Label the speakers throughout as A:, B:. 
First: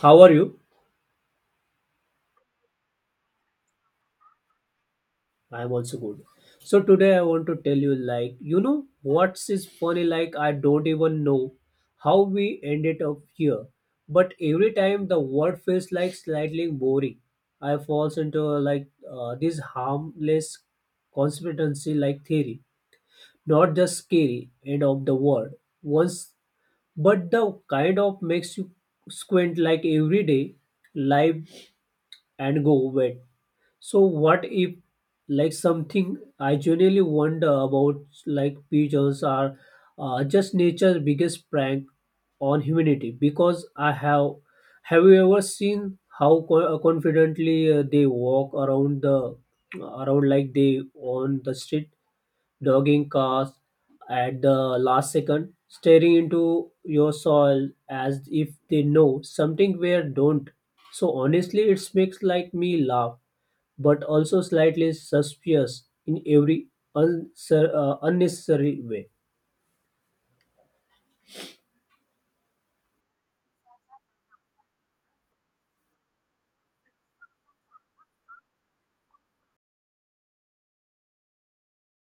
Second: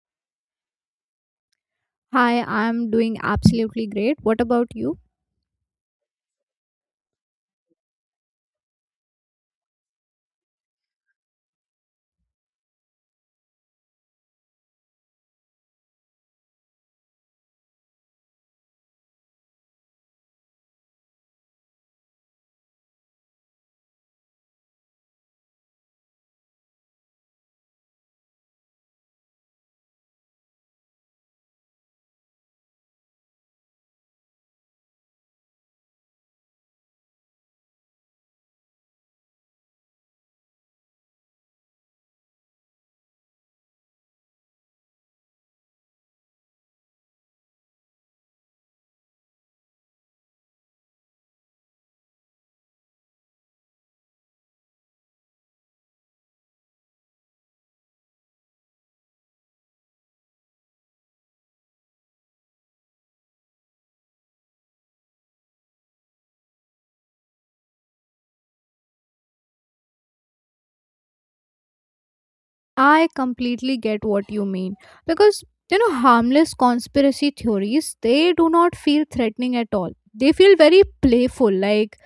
A: How are you?
B: Hi, I'm doing absolutely great. What about you?
A: I'm also good. So today I want to tell you like you know what's is funny like I don't even know how we ended up here. But every time the word feels like slightly boring, I falls into like this harmless conspiracy like theory, not just scary end of the word once, but the kind of makes you squint like every day, live and go wet. So what if, like, something I genuinely wonder about, like pigeons are just nature's biggest prank on humanity, because I have you ever seen how confidently they walk around the around like they on the street, dogging cars at the last second, staring into your soul as if they know something where don't. So honestly it makes like me laugh, but also slightly suspicious in every unnecessary way.
B: I completely get what you mean because you know harmless conspiracy theories they do not feel threatening at all. They feel very playful like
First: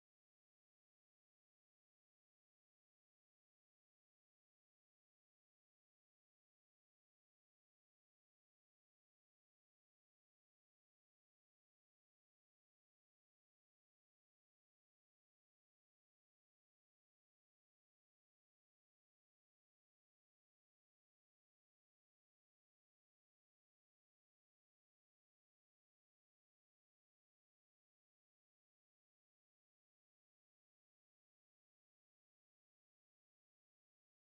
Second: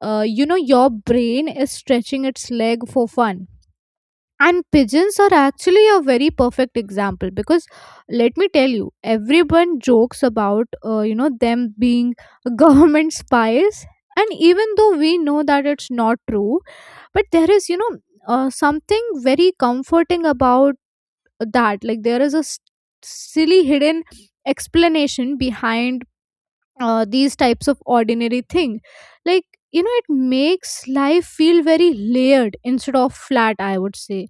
B: you know your brain is stretching its leg for fun, and pigeons are actually a very perfect example because let me tell you everyone jokes about you know them being government spies, and even though we know that it's not true, but there is you know something very comforting about that, like there is a silly hidden explanation behind these types of ordinary thing, like you know it makes life feel very layered instead of flat I would say,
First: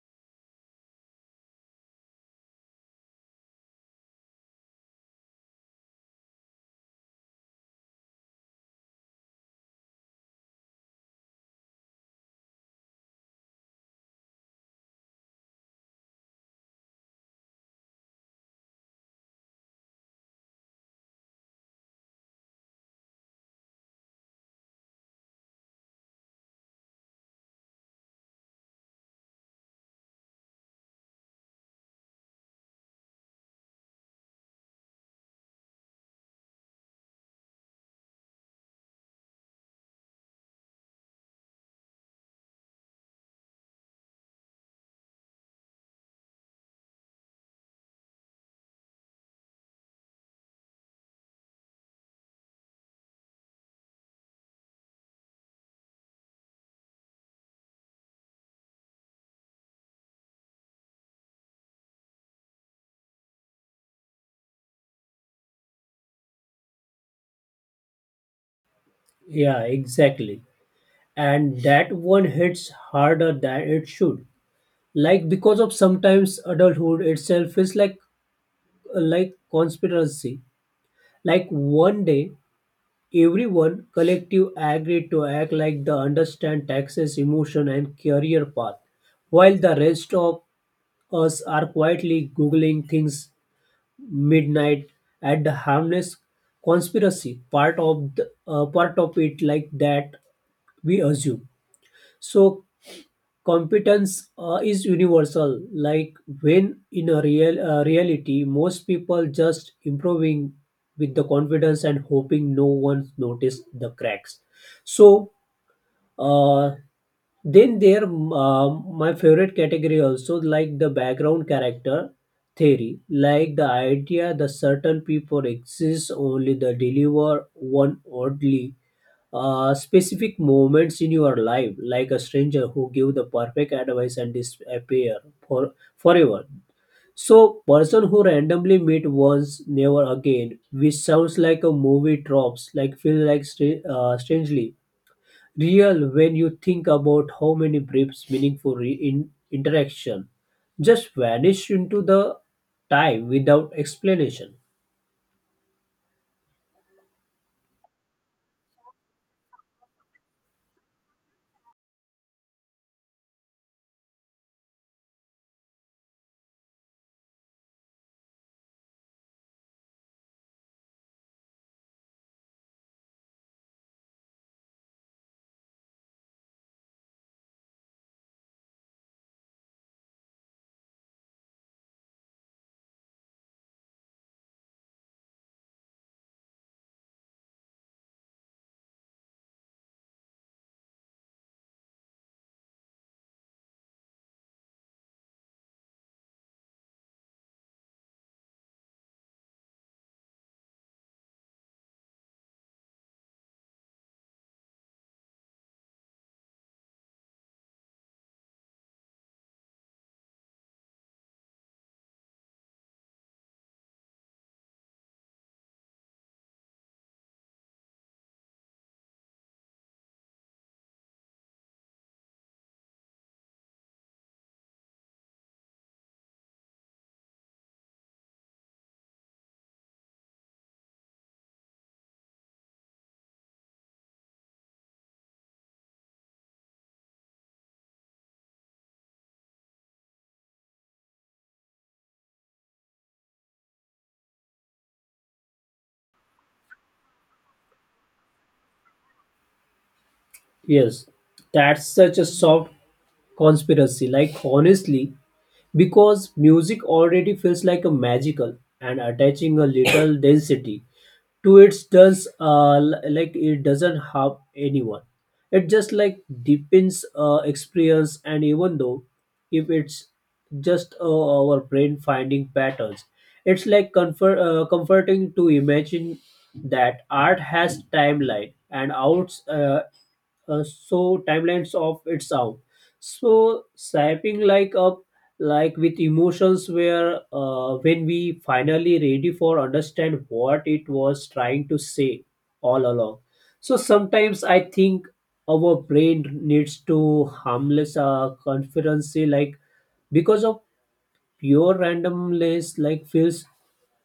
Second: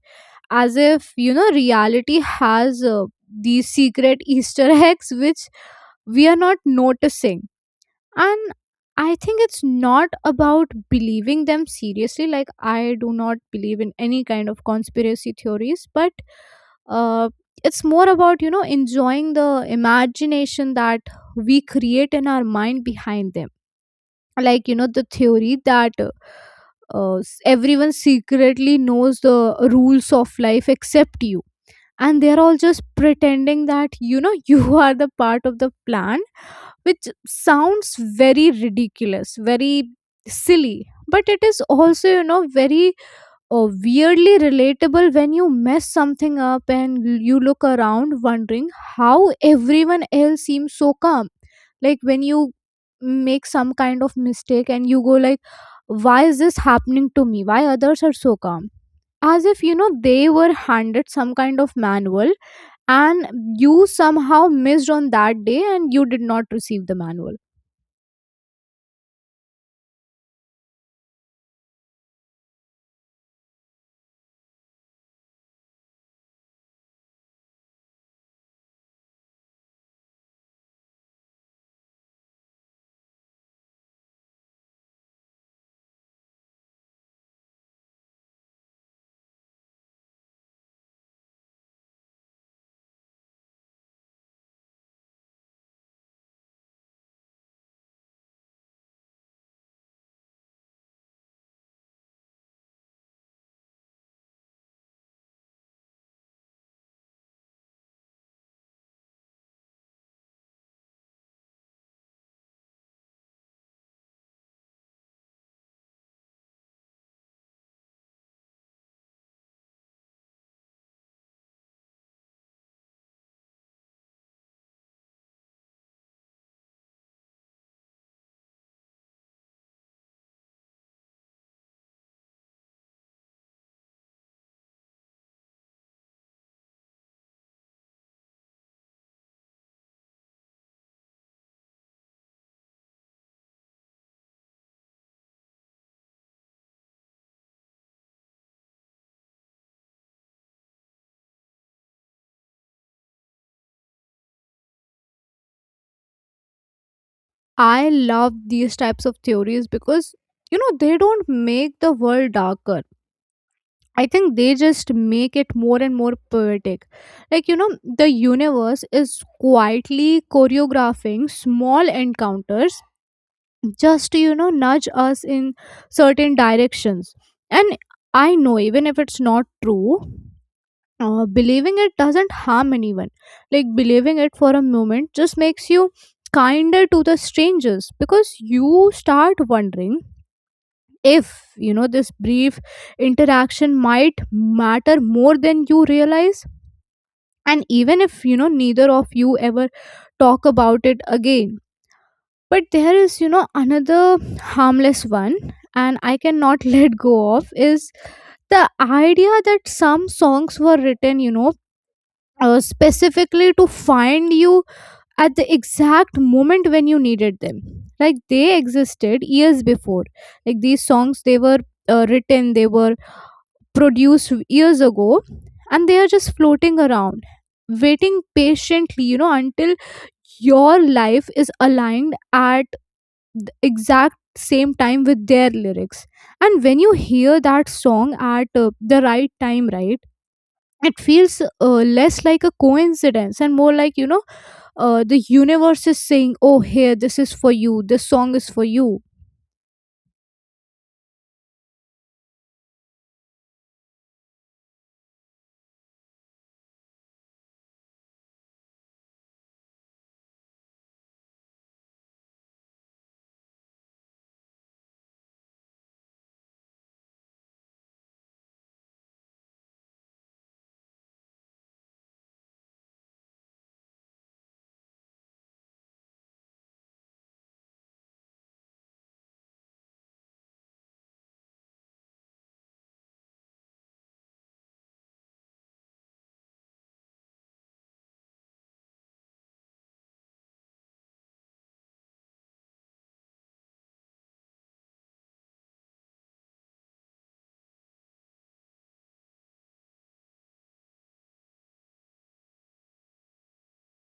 B: as if you know reality has these secret easter eggs which we are not noticing. And I think it's not about believing them seriously, like I do not believe in any kind of conspiracy theories, but uh, it's more about you know enjoying the imagination that we create in our mind behind them, like you know the theory that everyone secretly knows the rules of life except you, and they're all just pretending that you know you are the part of the plan, which sounds very ridiculous, very silly. But it is also, you know, very weirdly relatable when you mess something up and you look around wondering how everyone else seems so calm. Like when you make some kind of mistake and you go like, why is this happening to me, why others are so calm, as if you know they were handed some kind of manual and you somehow missed on that day and you did not receive the manual.
A: Yeah, exactly. And that one hits harder than it should. Like, because of sometimes adulthood itself is like conspiracy. Like one day everyone collective agreed to act like they understand taxes, emotion and career path, while the rest of us are quietly googling things midnight at the harmless conspiracy part of it, like that we assume so competence is universal, like when in a reality most people just improving with the confidence and hoping no one noticed the cracks. So uh, then there my favorite category also, like the background character theory, like the idea that certain people exist only they deliver one oddly specific moments in your life, like a stranger who give the perfect advice and disappear for forever. So person who randomly meet once never again, which sounds like a movie tropes, like feel like strangely real when you think about how many brief, meaningful interaction just vanish into the time without explanation.
B: I love these types of theories because you know they don't make the world darker. I think they just make it more and more poetic. Like you know the universe is quietly choreographing small encounters just to you know nudge us in certain directions. And I know even if it's not true, believing it doesn't harm anyone. Like believing it for a moment just makes you kinder to the strangers because you start wondering if you know this brief interaction might matter more than you realize, and even if you know neither of you ever talk about it again. But there is you know another harmless one, and I cannot let go of, is the idea that some songs were written you know specifically to find you at the exact moment when you needed them, like they existed years before, like these songs they were written, they were produced years ago, and they are just floating around waiting patiently you know until your life is aligned at the exact same time with their lyrics. And when you hear that song at the right time, right, it feels less like a coincidence and more like you know the universe is saying, oh, here, this is for you, this song is for you.
A: Yes, that's such a soft conspiracy. Like honestly, because music already feels like a magical and attaching a little density to it, does like it doesn't harm anyone. It just like deepens experience, and even though if it's just our brain finding patterns, it's like comforting to imagine that art has timeline and outs so timelines of its out, so shaping like up, like with emotions where when we finally ready for understand what it was trying to say all along. So sometimes I think our brain needs to harmless confidence, like because of pure randomness like feels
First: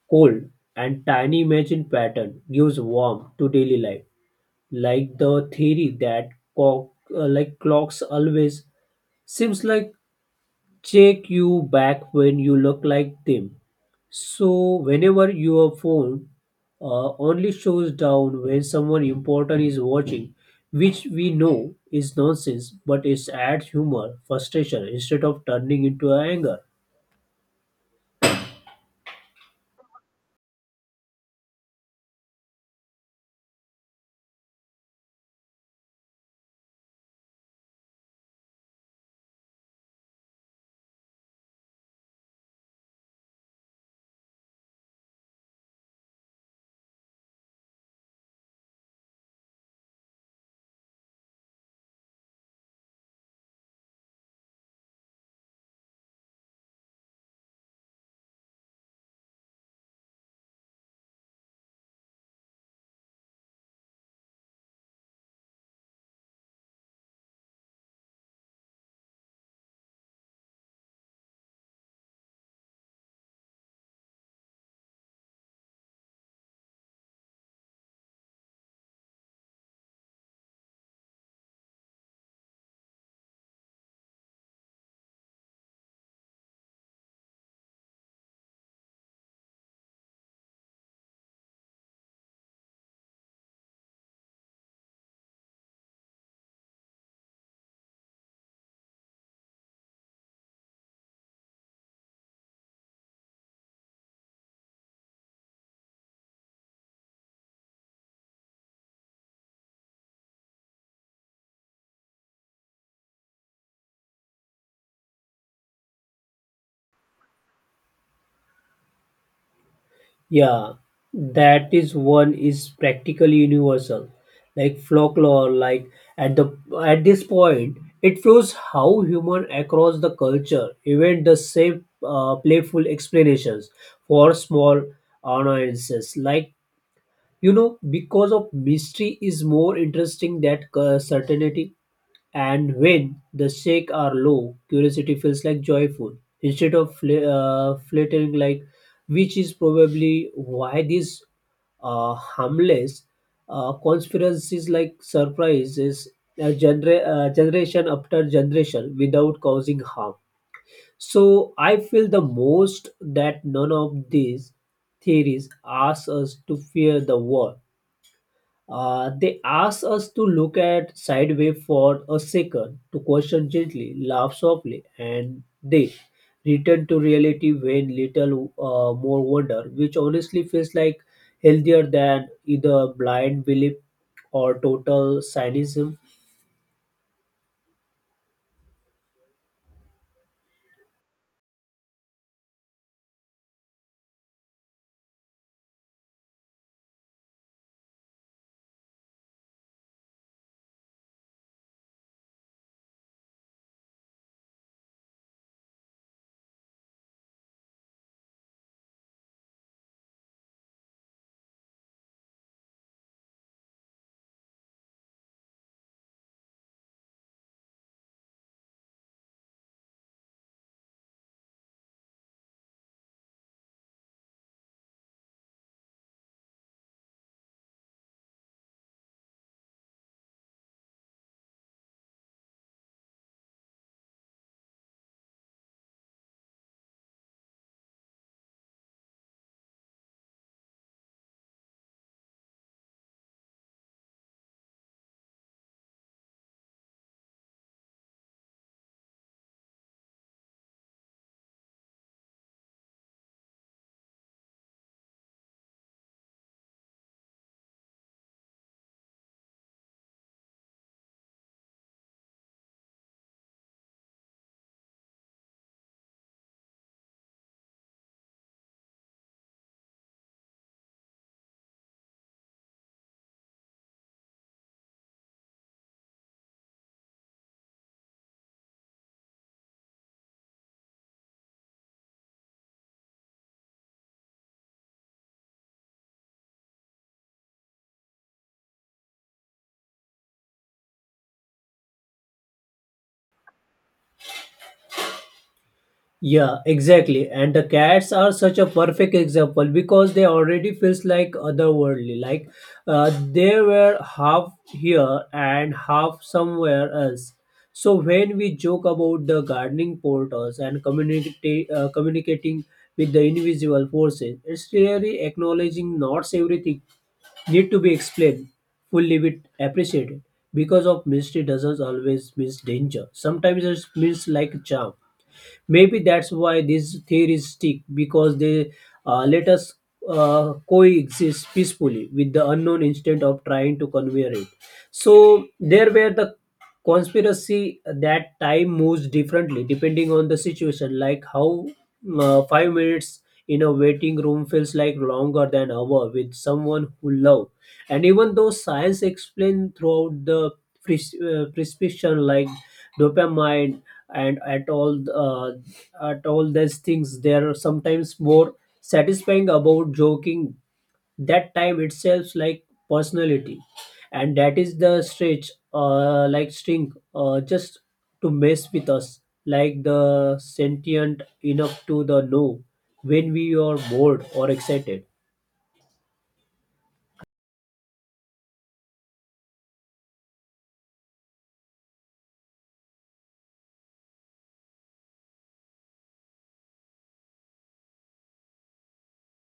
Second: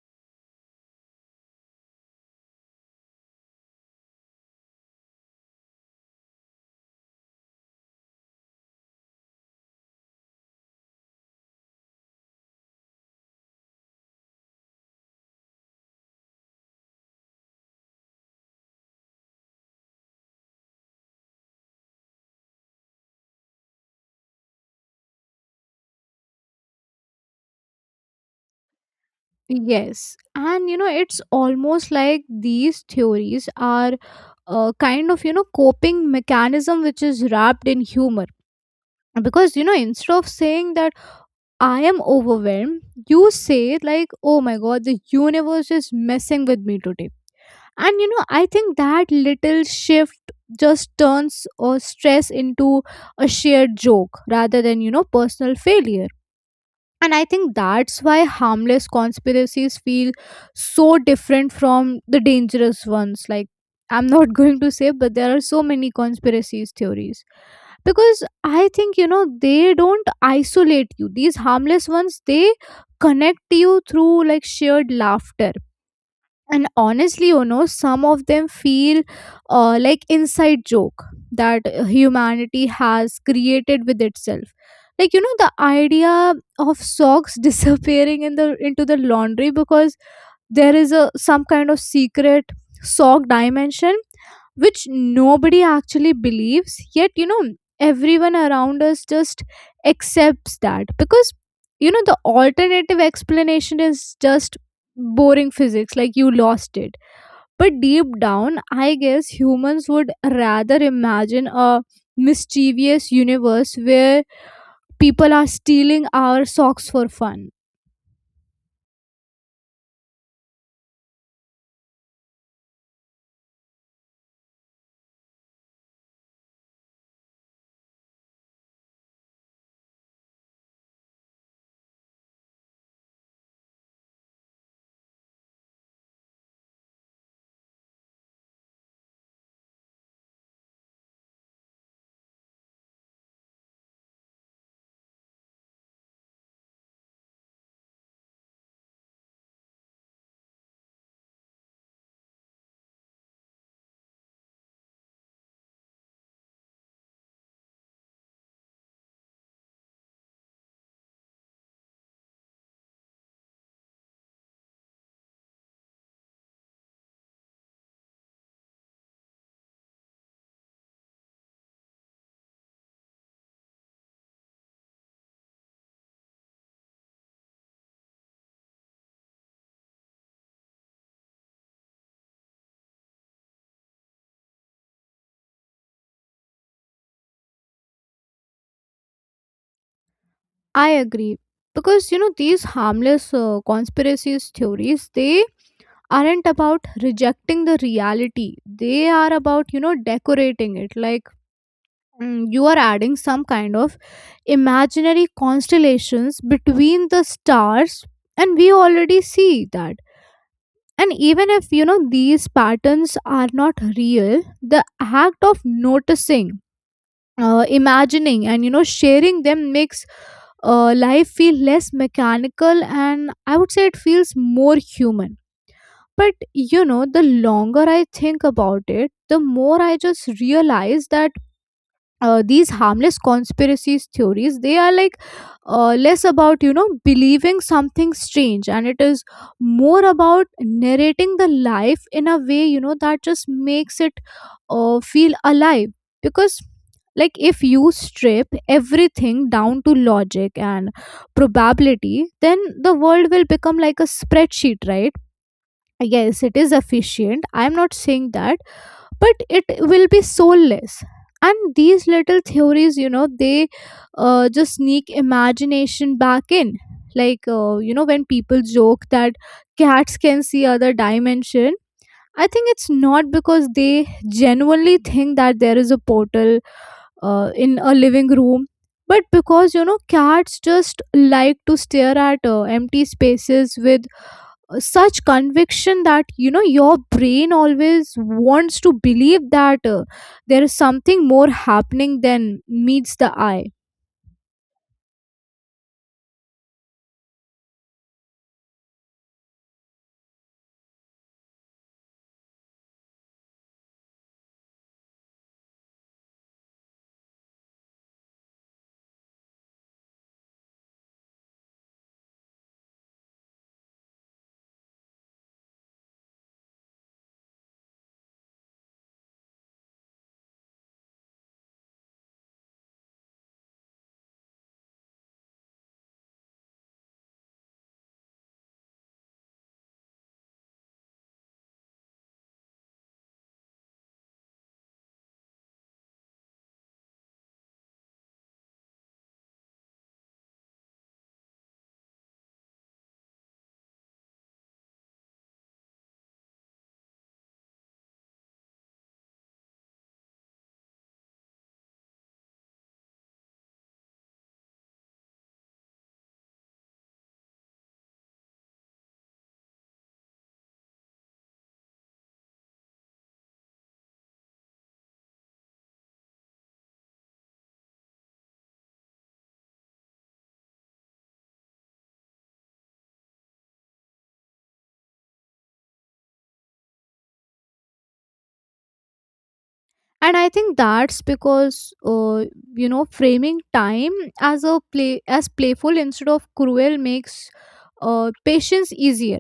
A: cold, and tiny imagine pattern gives warmth to daily life, like the theory that clock, clocks always seems like check you back when you look like them. So whenever your phone only shows down when someone important is watching, which we know is nonsense, but it adds humor frustration instead of turning into anger.
B: Yes. And you know, it's almost like these theories are a kind of, you know, coping mechanism which is wrapped in humor, because you know instead of saying that I am overwhelmed, you say like, oh my god, the universe is messing with me today. And you know I think that little shift just turns or stress into a shared joke rather than you know personal failure. And I think that's why harmless conspiracies feel so different from the dangerous ones. Like I'm not going to say, but there are so many conspiracies theories because I think you know they don't isolate you, these harmless ones they connect you through like shared laughter. And honestly you know some of them feel like inside joke that humanity has created with itself, like you know the idea of socks disappearing in the laundry because there is a some kind of secret sock dimension which nobody actually believes, yet you know everyone around us just accepts that because you know the alternative explanation is just boring physics, like you lost it. But deep down, I guess humans would rather imagine a mischievous universe where people are stealing our socks for fun.
A: Yeah, that is one is practically universal, like folklore. Like at the at this point, it shows how human across the culture, even the same playful explanations for small annoyances, like you know because of mystery is more interesting than certainty, and when the stakes are low curiosity feels like joyful instead of flattering, like which is probably why these harmless conspiracies like surprises generation after generation without causing harm. So I feel the most that none of these theories ask us to fear the world. They ask us to look at sideways for a second, to question gently, laugh softly, and then return to reality when little more wonder, which honestly feels like healthier than either blind belief or total cynicism.
B: I agree. Because, you know, these harmless conspiracies theories, they aren't about rejecting the reality. They are about, you know, decorating it. Like, you are adding some kind of imaginary constellations between the stars, and we already see that. And even if you know these patterns are not real, the act of noticing, imagining, and you know sharing them makes life feel less mechanical, and I would say it feels more human. But you know, the longer I think about it, the more I just realize that these harmless conspiracies theories they are like less about you know believing something strange, and it is more about narrating the life in a way you know that just makes it feel alive. Because like if you strip everything down to logic and probability, then the world will become like a spreadsheet, right? Yes, it is efficient, I am not saying that, but it will be soulless. And these little theories you know they just sneak imagination back in. Like you know when people joke that cats can see other dimension, I think it's not because they genuinely think that there is a portal in a living room, but because you know cats just like to stare at empty spaces with such conviction that you know your brain always wants to believe that there is something more happening than meets the eye.
A: Yeah, exactly. And the cats are such a perfect example, because they already feels like otherworldly. Like they were half here and half somewhere else. So when we joke about the gardening portals and community communicating with the invisible forces, it's really acknowledging not everything need to be explained fully with appreciated, because of mystery doesn't always means danger. Sometimes it means like charm. Maybe that's why these theories stick, because they let us coexist peacefully with the unknown instead of trying to convey it. So there were the conspiracy that time moves differently depending on the situation, like how 5 minutes in a waiting room feels like longer than hour with someone who love, and even though science explained throughout the prescription, like dopamine and at all these things, there are sometimes more satisfying about joking that time itself like personality, and that is the stretch like string just to mess with us, like the sentient enough to the know when we are bored or excited.
B: And I think that's because you know framing time as playful instead of cruel makes patience easier,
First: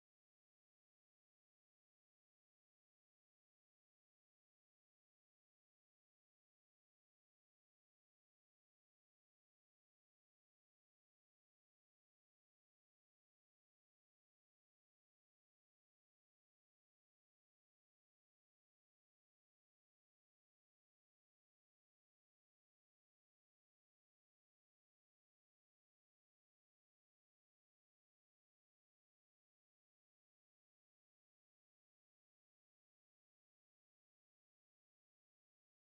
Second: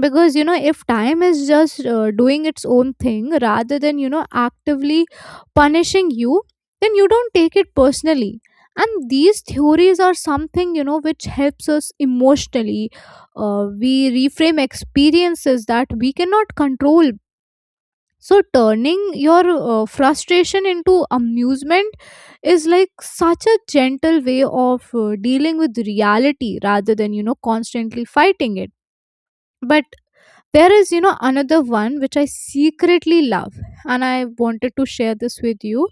B: because you know if time is just doing its own thing rather than you know actively punishing you, then you don't take it personally. And these theories are something you know which helps us emotionally, we reframe experiences that we cannot control. So turning your frustration into amusement is like such a gentle way of dealing with reality rather than you know constantly fighting it. But there is, you know, another one which I secretly love, and I wanted to share this with you.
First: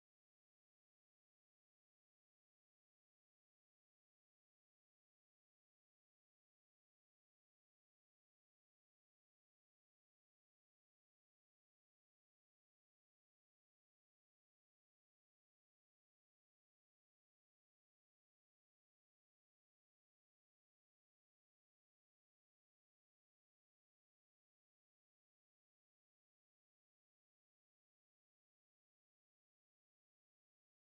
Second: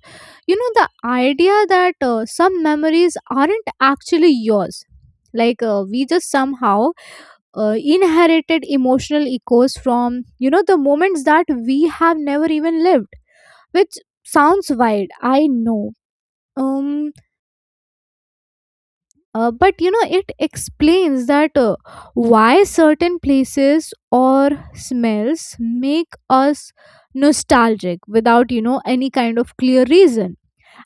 B: You know, the idea that some memories aren't actually yours. Like, we just somehow inherited emotional echoes from, you know, the moments that we have never even lived, which sounds wild, I know. Um, but you know it explains that why certain places or smells make us nostalgic without you know any kind of clear reason.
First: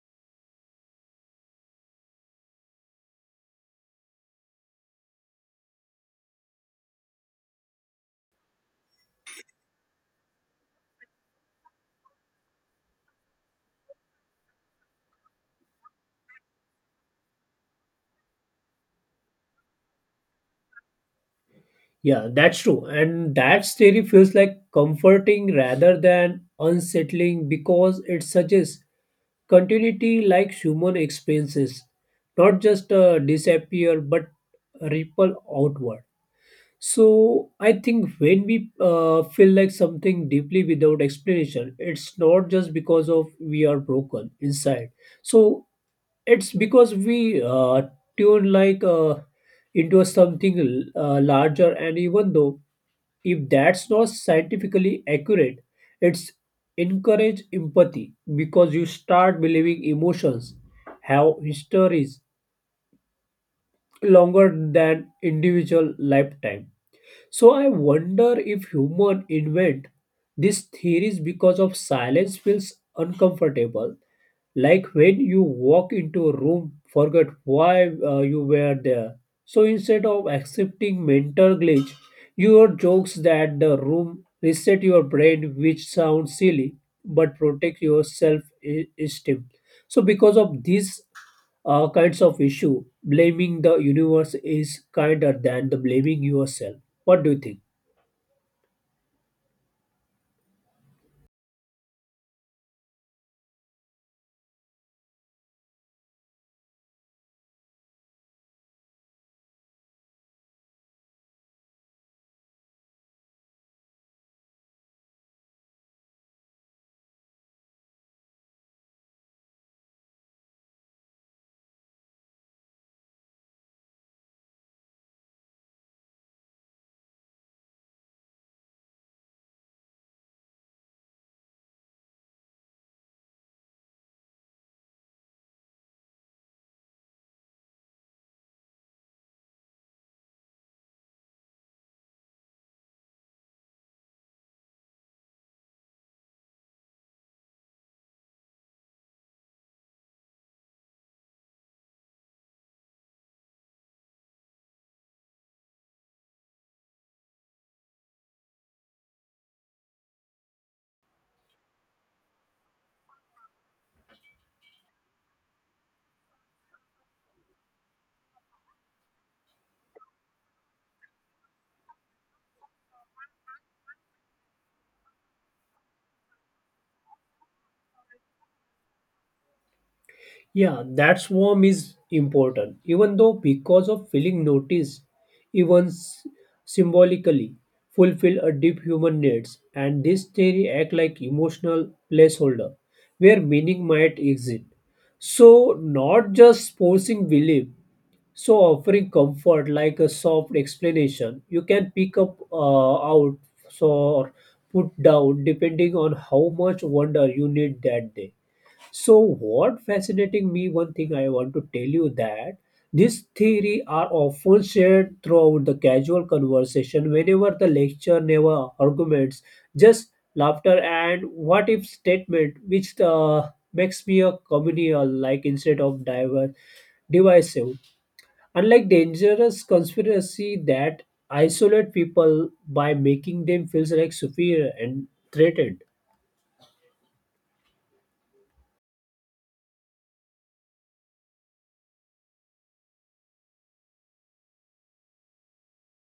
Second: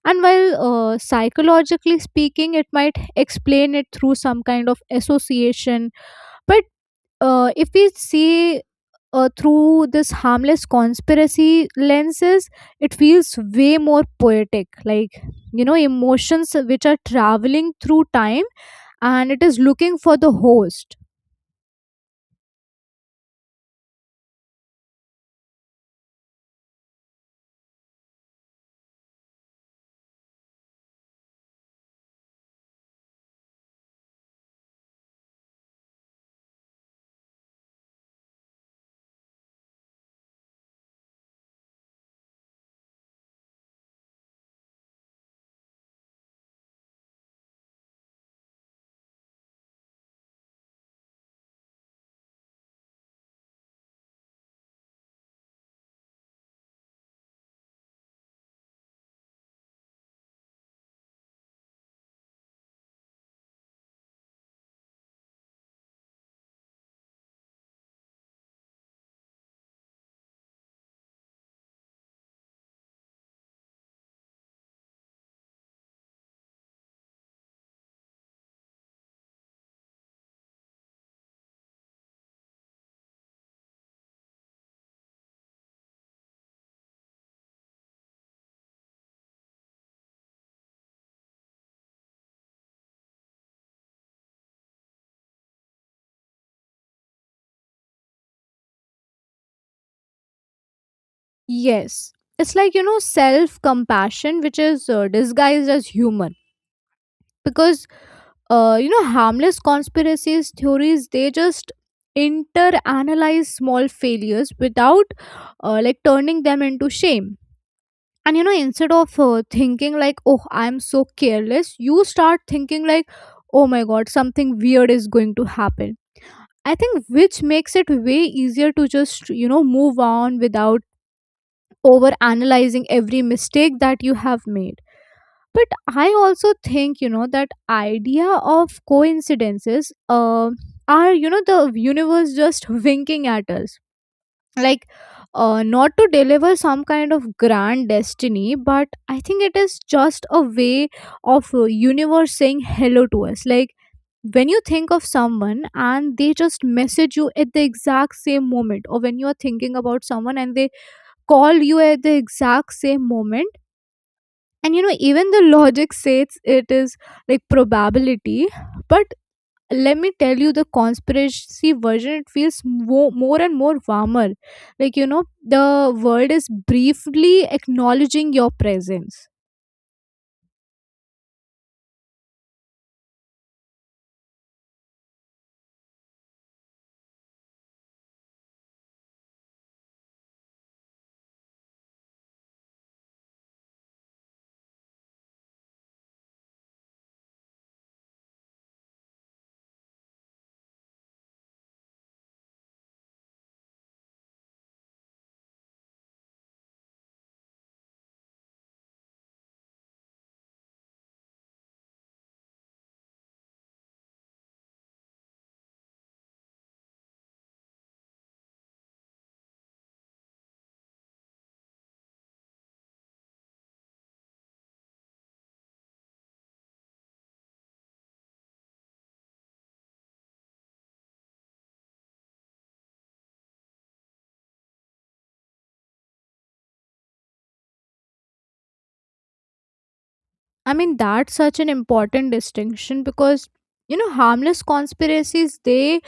B: And while psychologically speaking it might explain it through some kind of association, but if we see through this harmless conspiracy lenses, it feels way more poetic. Like you know emotions which are traveling through time, and it is looking for the host.
A: Yeah, that's true. And that theory feels like comforting rather than unsettling, because it suggests continuity, like human experiences not just disappear but ripple outward. So I think when we feel like something deeply without explanation, it's not just because of we are broken inside. So it's because we tune like into something larger, and even though if that's not scientifically accurate, it's encourage empathy because you start believing emotions have histories longer than individual lifetime. So I wonder if human invent these theories because of silence feels uncomfortable, like when you walk into a room forget why you were there. So instead of accepting mental glitch, your jokes that the room reset your brain, which sounds silly but protect your self esteem. So because of these kinds of issue, blaming the universe is kinder than the blaming yourself. What do you think?
B: Yes. It's like, you know, self compassion, which is disguised as humor. Because, you know, harmless conspiracies theories, they just inter analyze small failures without like turning them into shame. And, you know, instead of thinking like, oh, I'm so careless, you start thinking like, oh my god, something weird is going to happen. I think which makes it way easier to just, you know, move on without over analyzing every mistake that you have made. But I also think you know that idea of coincidences are you know the universe just winking at us, like not to deliver some kind of grand destiny, but I think it is just a way of universe saying hello to us, like when you think of someone and they just message you at the exact same moment, or when you are thinking about someone and they call you at the exact same moment. And you know even the logic says it is like probability, but let me tell you the conspiracy version, it feels more and more warmer, like you know the world is briefly acknowledging your presence.
A: Yeah, that swarm is important, even though because of feeling noticed, even symbolically, fulfill a deep human needs, and this theory act like emotional placeholder where meaning might exist. So not just forcing belief, so offering comfort like a soft explanation you can pick up out, so or put down depending on how much wonder you need that day. So what fascinating me, one thing I want to tell you, that this theory are often shared throughout the casual conversation whenever the lecture never arguments, just laughter and what if statement, which makes me a communal like instead of diver divisive. Unlike dangerous conspiracy that isolate people by making them feel like superior and threatened.
B: I mean that's such an important distinction because you know harmless conspiracies they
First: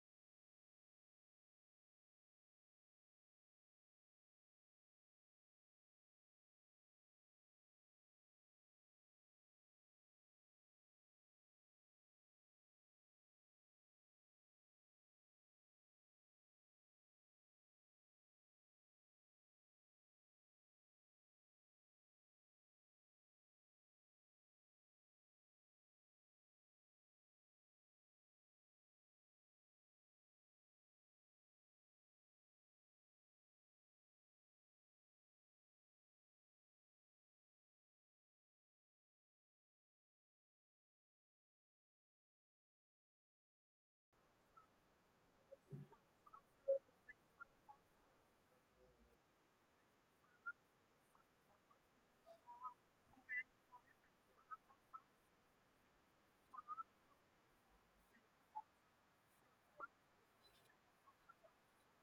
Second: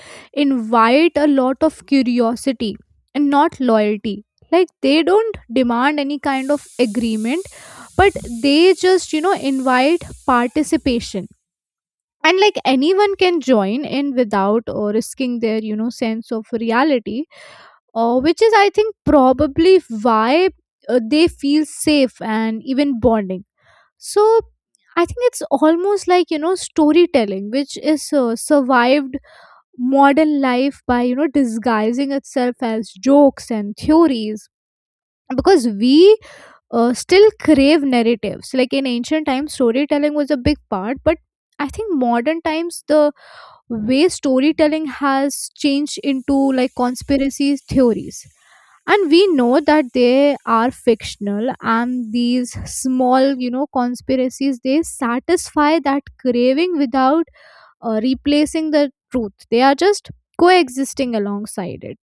B: invite a lot of curiosity and not loyalty, like they don't demand any kind of agreement, but they just you know invite participation, and like anyone can join in without or risking their you know sense of reality, which is I think probably why they feel safe and even bonding. So I think it's almost like you know storytelling which is survived modern life by you know disguising itself as jokes and theories, because we still crave narratives. Like in ancient times, storytelling was a big part, but I think modern times the way storytelling has changed into like conspiracy theories. And we know that they are fictional, and these small, you know, conspiracies they satisfy that craving without replacing the truth. They are just coexisting alongside it.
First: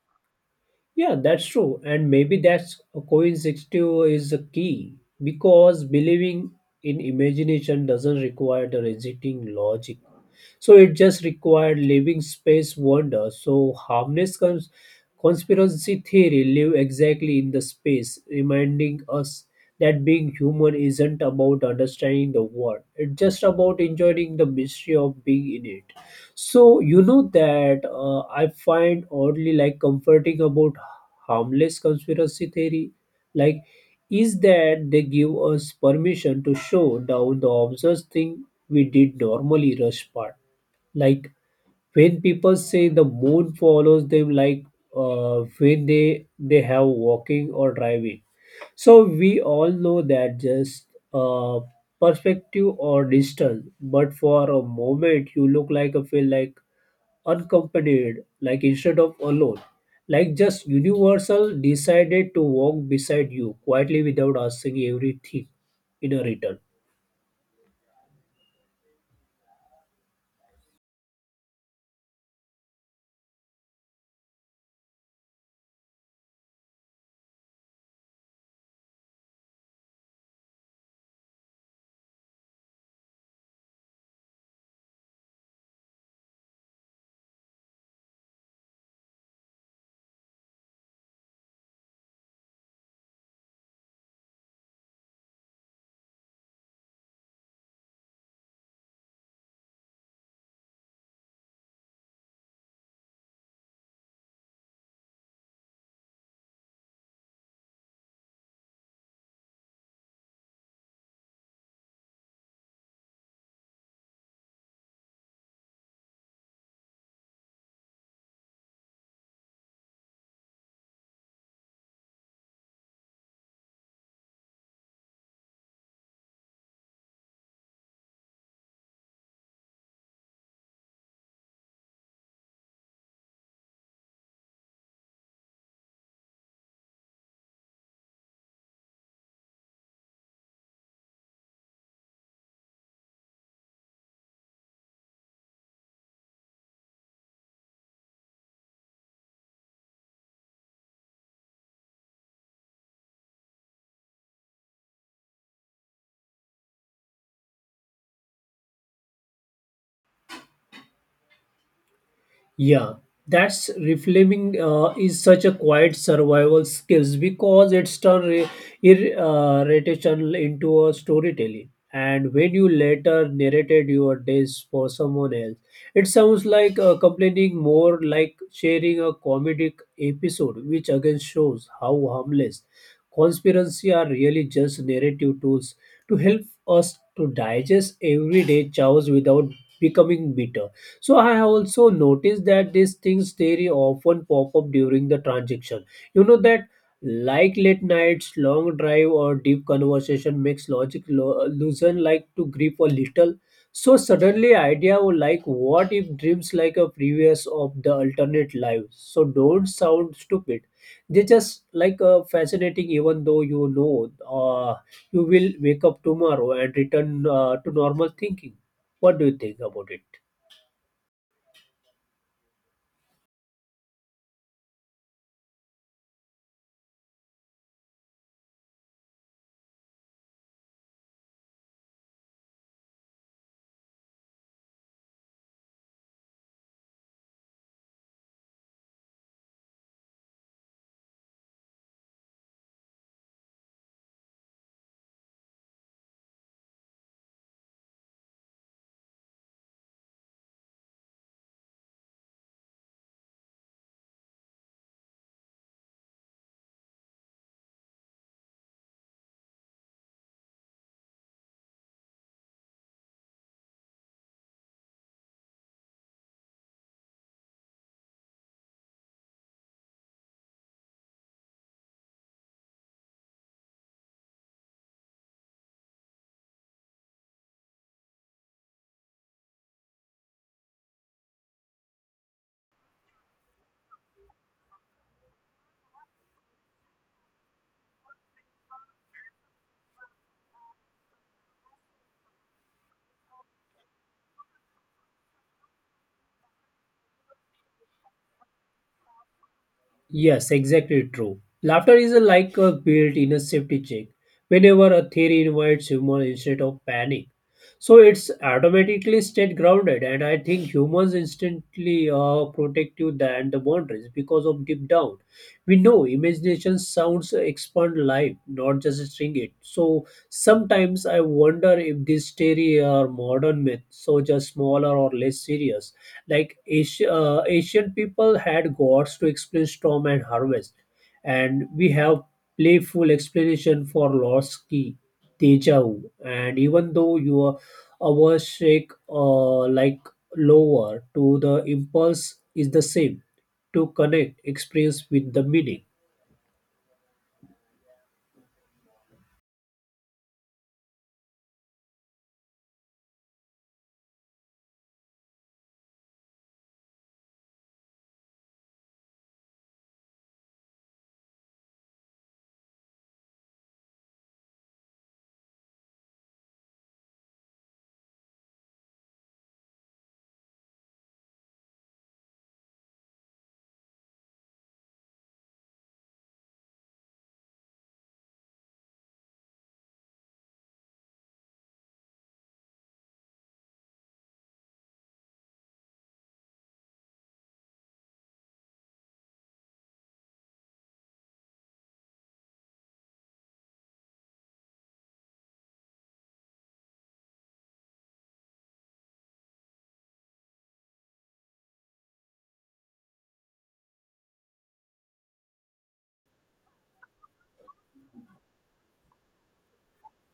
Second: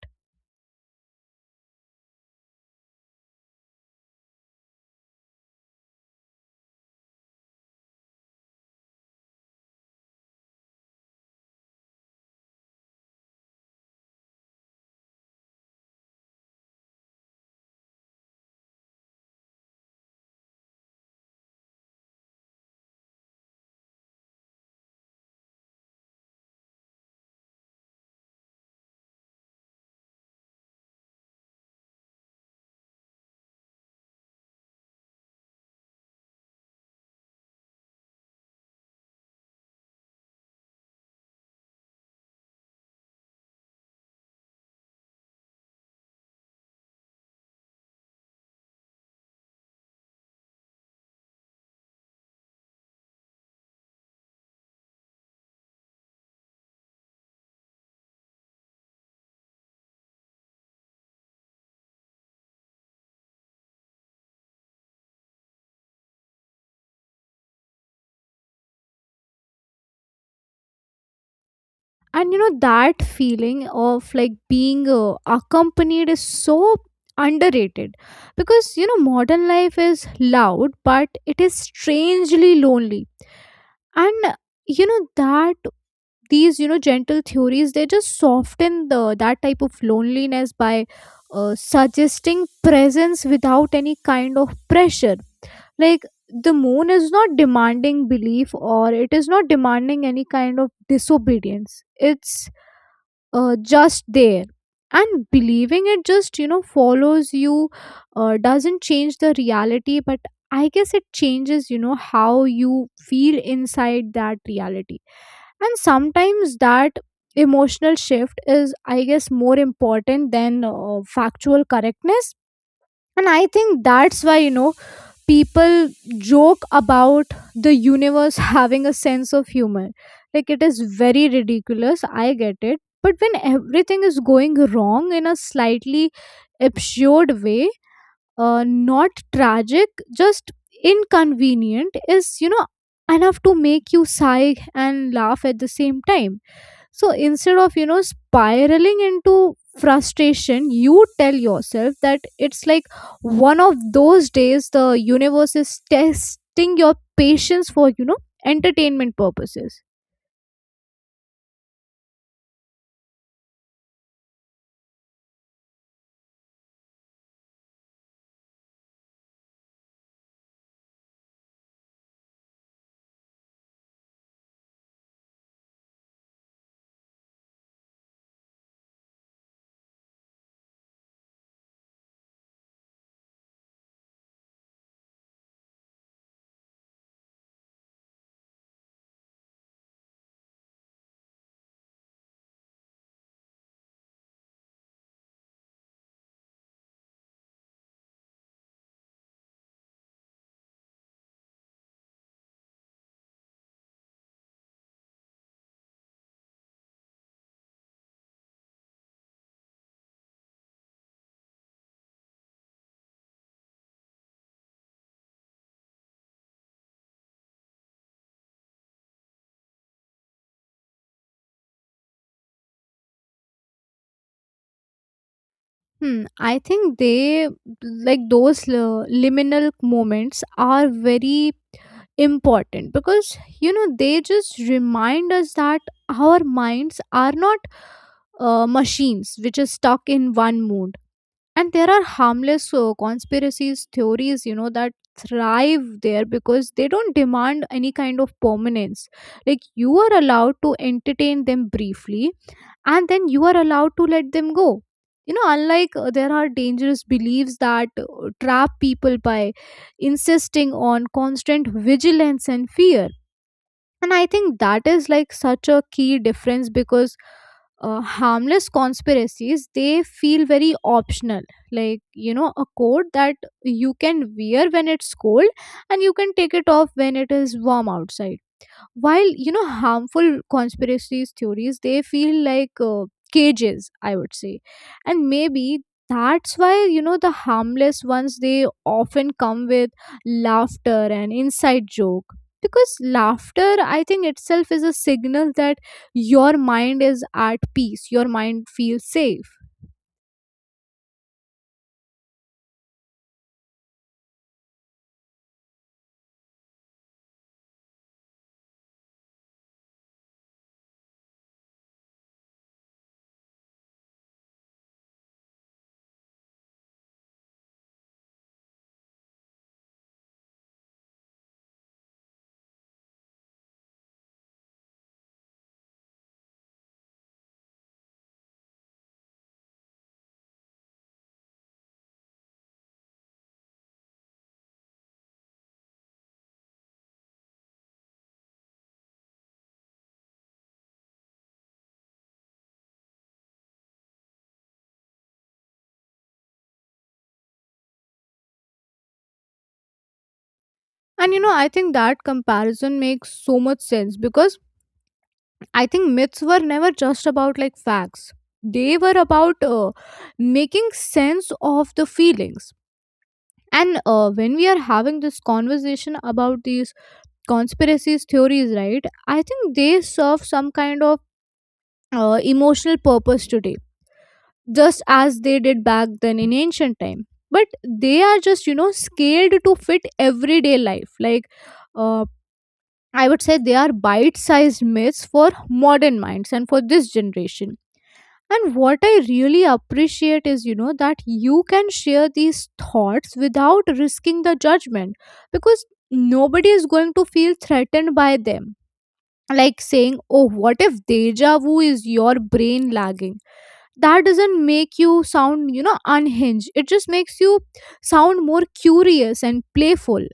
A: Yeah, that's true. And maybe that's a coincidence is a key, because believing in imagination doesn't require the rejecting logic. So it just required living space wonder. So harmless conspiracy theory live exactly in the space, reminding us that being human isn't about understanding the world. It's just about enjoying the mystery of being in it. So you know that I find oddly like comforting about harmless conspiracy theory, like, is that they give us permission to show down the obvious thing we did normally rush past, like when people say the moon follows them, like when they have walking or driving. So we all know that just uh, perspective or distance, but for a moment you look like a feel like unaccompanied like instead of alone, like just universal decided to walk beside you quietly without asking everything in a return.
B: And you know that feeling of like being accompanied is so underrated, because you know modern life is loud but it is strangely lonely. And you know that these you know gentle theories, they just soften the that type of loneliness by suggesting presence without any kind of pressure. Like the moon is not demanding belief, or it is not demanding any kind of disobedience. It's just there, and believing it just you know follows you, doesn't change the reality, but I guess it changes you know how you feel inside that reality. And sometimes that emotional shift is I guess more important than factual correctness. And I think that's why you know people joke about the universe having a sense of humor. Like it is very ridiculous, I get it. But when everything is going wrong in a slightly absurd way, not tragic, just inconvenient, is, you know, enough to make you sigh and laugh at the same time. So instead of, you know, spiraling into frustration, you tell yourself that it's like one of those days the universe is testing your patience for, you know, entertainment purposes.
A: Yeah, that's reframing is such a quiet survival skills, because it's turned irritational into a storytelling. And when you later narrated your days for someone else, it sounds like complaining more like sharing a comedic episode, which again shows how harmless conspiracy are really just narrative tools to help us to digest everyday chaos without becoming bitter. So I have also noticed that these things very often pop up during the transaction. You know that like late nights, long drive, or deep conversation makes logic loosen like to grip a little. So suddenly idea were like what if dreams like a previous of the alternate lives. So don't sound stupid. They just like fascinating, even though you know uh, you will wake up tomorrow and return to normal thinking. What do you think about it?
B: Hmm, I think they like those liminal moments are very important, because you know they just remind us that our minds are not machines which is stuck in one mood. And there are harmless conspiracies theories you know that thrive there because they don't demand any kind of permanence. Like you are allowed to entertain them briefly and then you are allowed to let them go. You know, unlike there are dangerous beliefs that trap people by insisting on constant vigilance and fear. And I think that is like such a key difference, because harmless conspiracies they feel very optional, like you know a coat that you can wear when it's cold and you can take it off when it is warm outside, while you know harmful conspiracy theories they feel like cages I would say. And maybe that's why you know the harmless ones they often come with laughter and inside joke, because laughter I think itself is a signal that your mind is at peace, your mind feels safe.
A: Yes, exactly true. Laughter is like a built in a safety check whenever a theory invites humor instead of panic. So it's automatically stayed grounded, and I think humans instantly are protective than the boundaries because of deep down. We know imagination sounds expand life, not just string it. So sometimes I wonder if this theory are modern myth, so just smaller or less serious, like asian people had gods to explain storm and harvest, and we have playful explanation for lost key, deja vu, and even though you are our shake like lower to the impulse is the same, to connect experience with the meaning.
B: And you know I think that comparison makes so much sense because I think myths were never just about like facts. They were about making sense of the feelings. And when we are having this conversation about these conspiracies theories, right? I think they serve some kind of emotional purpose today, just as they did back then in ancient time. But they are just you know scaled to fit everyday life. Like uh, I would say, they are bite-sized myths for modern minds and for this generation. And what I really appreciate is, you know, that you can share these thoughts without risking the judgment, because nobody is going to feel threatened by them. Like saying, oh, what if deja vu is your brain lagging? That doesn't make you sound, you know, unhinged. It just makes you sound more curious and playful.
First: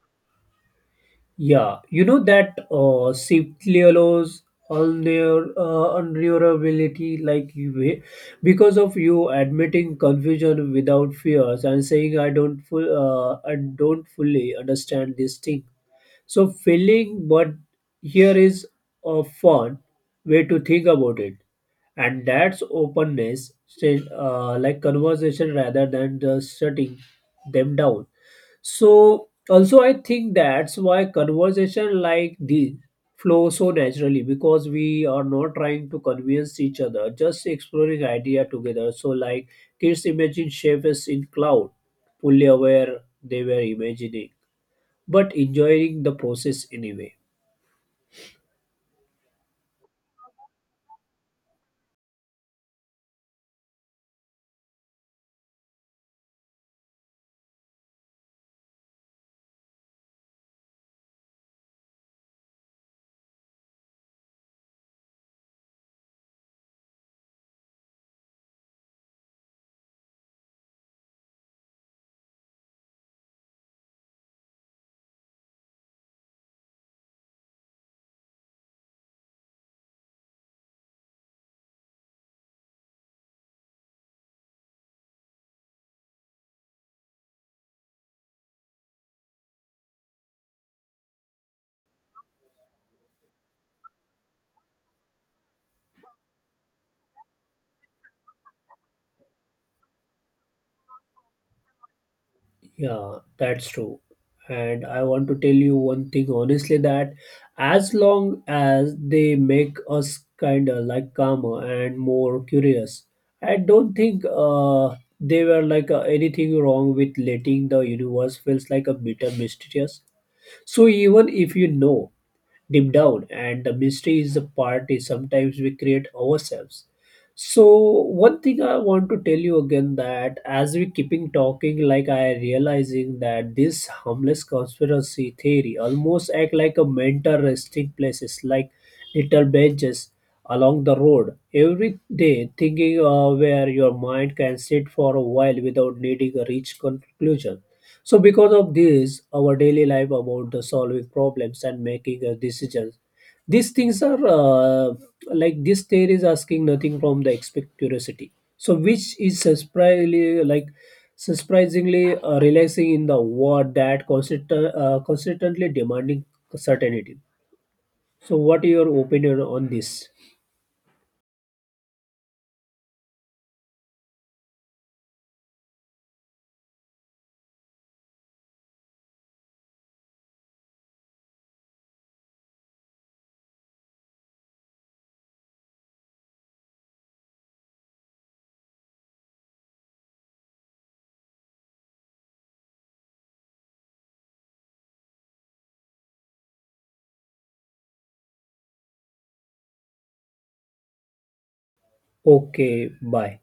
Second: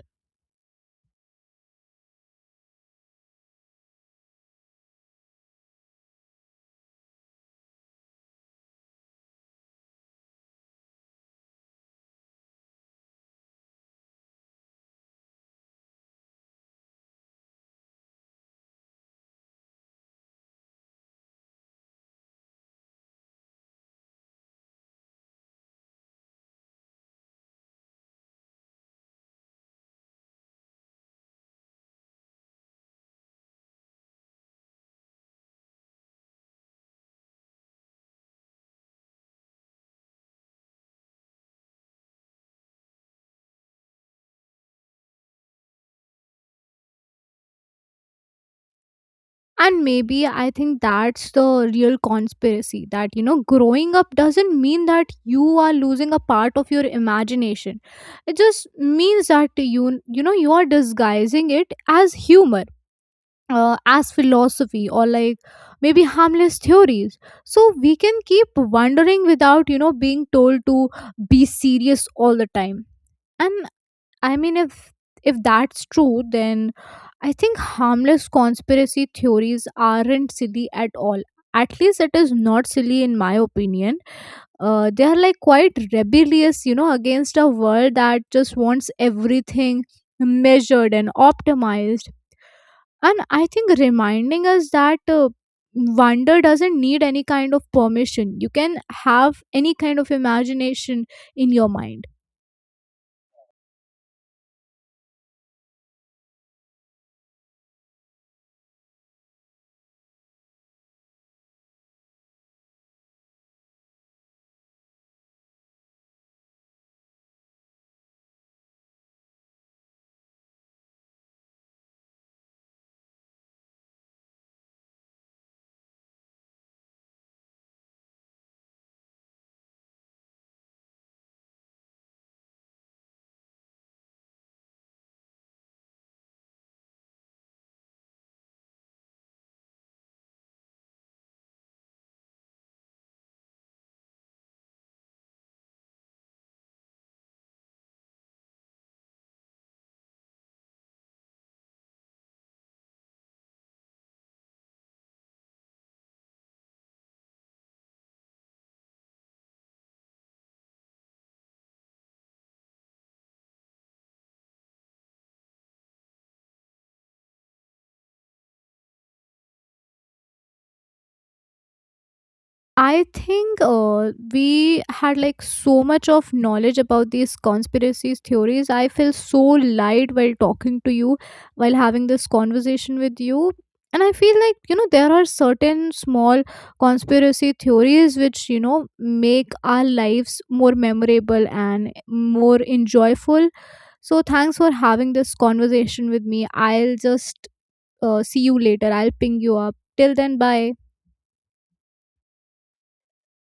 A: Yeah, you know that safely allows unreal, unrealability, like you, because of you admitting confusion without fears, and saying I don't fully understand this thing. So feeling, but here is a fun way to think about it, and that's openness, say, like conversation rather than just shutting them down. So also I think that's why conversation like this flow so naturally, because we are not trying to convince each other, just exploring idea together. So like kids imagine shapes in cloud, fully aware they were imagining, but enjoying the process anyway.
B: And maybe I think that's the real conspiracy that, you know, growing up doesn't mean that you are losing a part of your imagination. It just means that you know, you are disguising it as humor, as philosophy, or like maybe harmless theories. So we can keep wondering without, you know, being told to be serious all the time. And I mean, if that's true, then I think harmless conspiracy theories aren't silly at all. At least it is not silly in my opinion. They are like quite rebellious, you know, against a world that just wants everything measured and optimized. And I think reminding us that wonder doesn't need any kind of permission. You can have any kind of imagination in your mind.
A: Yeah, that's true. And I want to tell you one thing honestly, that as long as they make us kind of like calmer and more curious, I don't think they were like anything wrong with letting the universe feels like a bit mysterious. So even if you know deep down and the mystery is the party sometimes we create ourselves. So one thing I want to tell you again, that as we keeping talking, like I realizing that this harmless conspiracy theory almost act like a mental resting places, like little benches along the road every day thinking where your mind can sit for a while without needing a reach conclusion. So because of this, our daily life about the solving problems and making decisions, these things are like this theory is asking nothing from the expect curiosity. So which is surprisingly relaxing in the world that constantly demanding certainty. So what is your opinion on this?
B: I think we had like so much of knowledge about these conspiracies theories. I feel so light while talking to you, while having this conversation with you. And I feel like, you know, there are certain small conspiracy theories which, you know, make our lives more memorable and more enjoyable. So thanks for having this conversation with me. I'll just see you later. I'll ping you up. Till then, bye.
A: Okay, bye.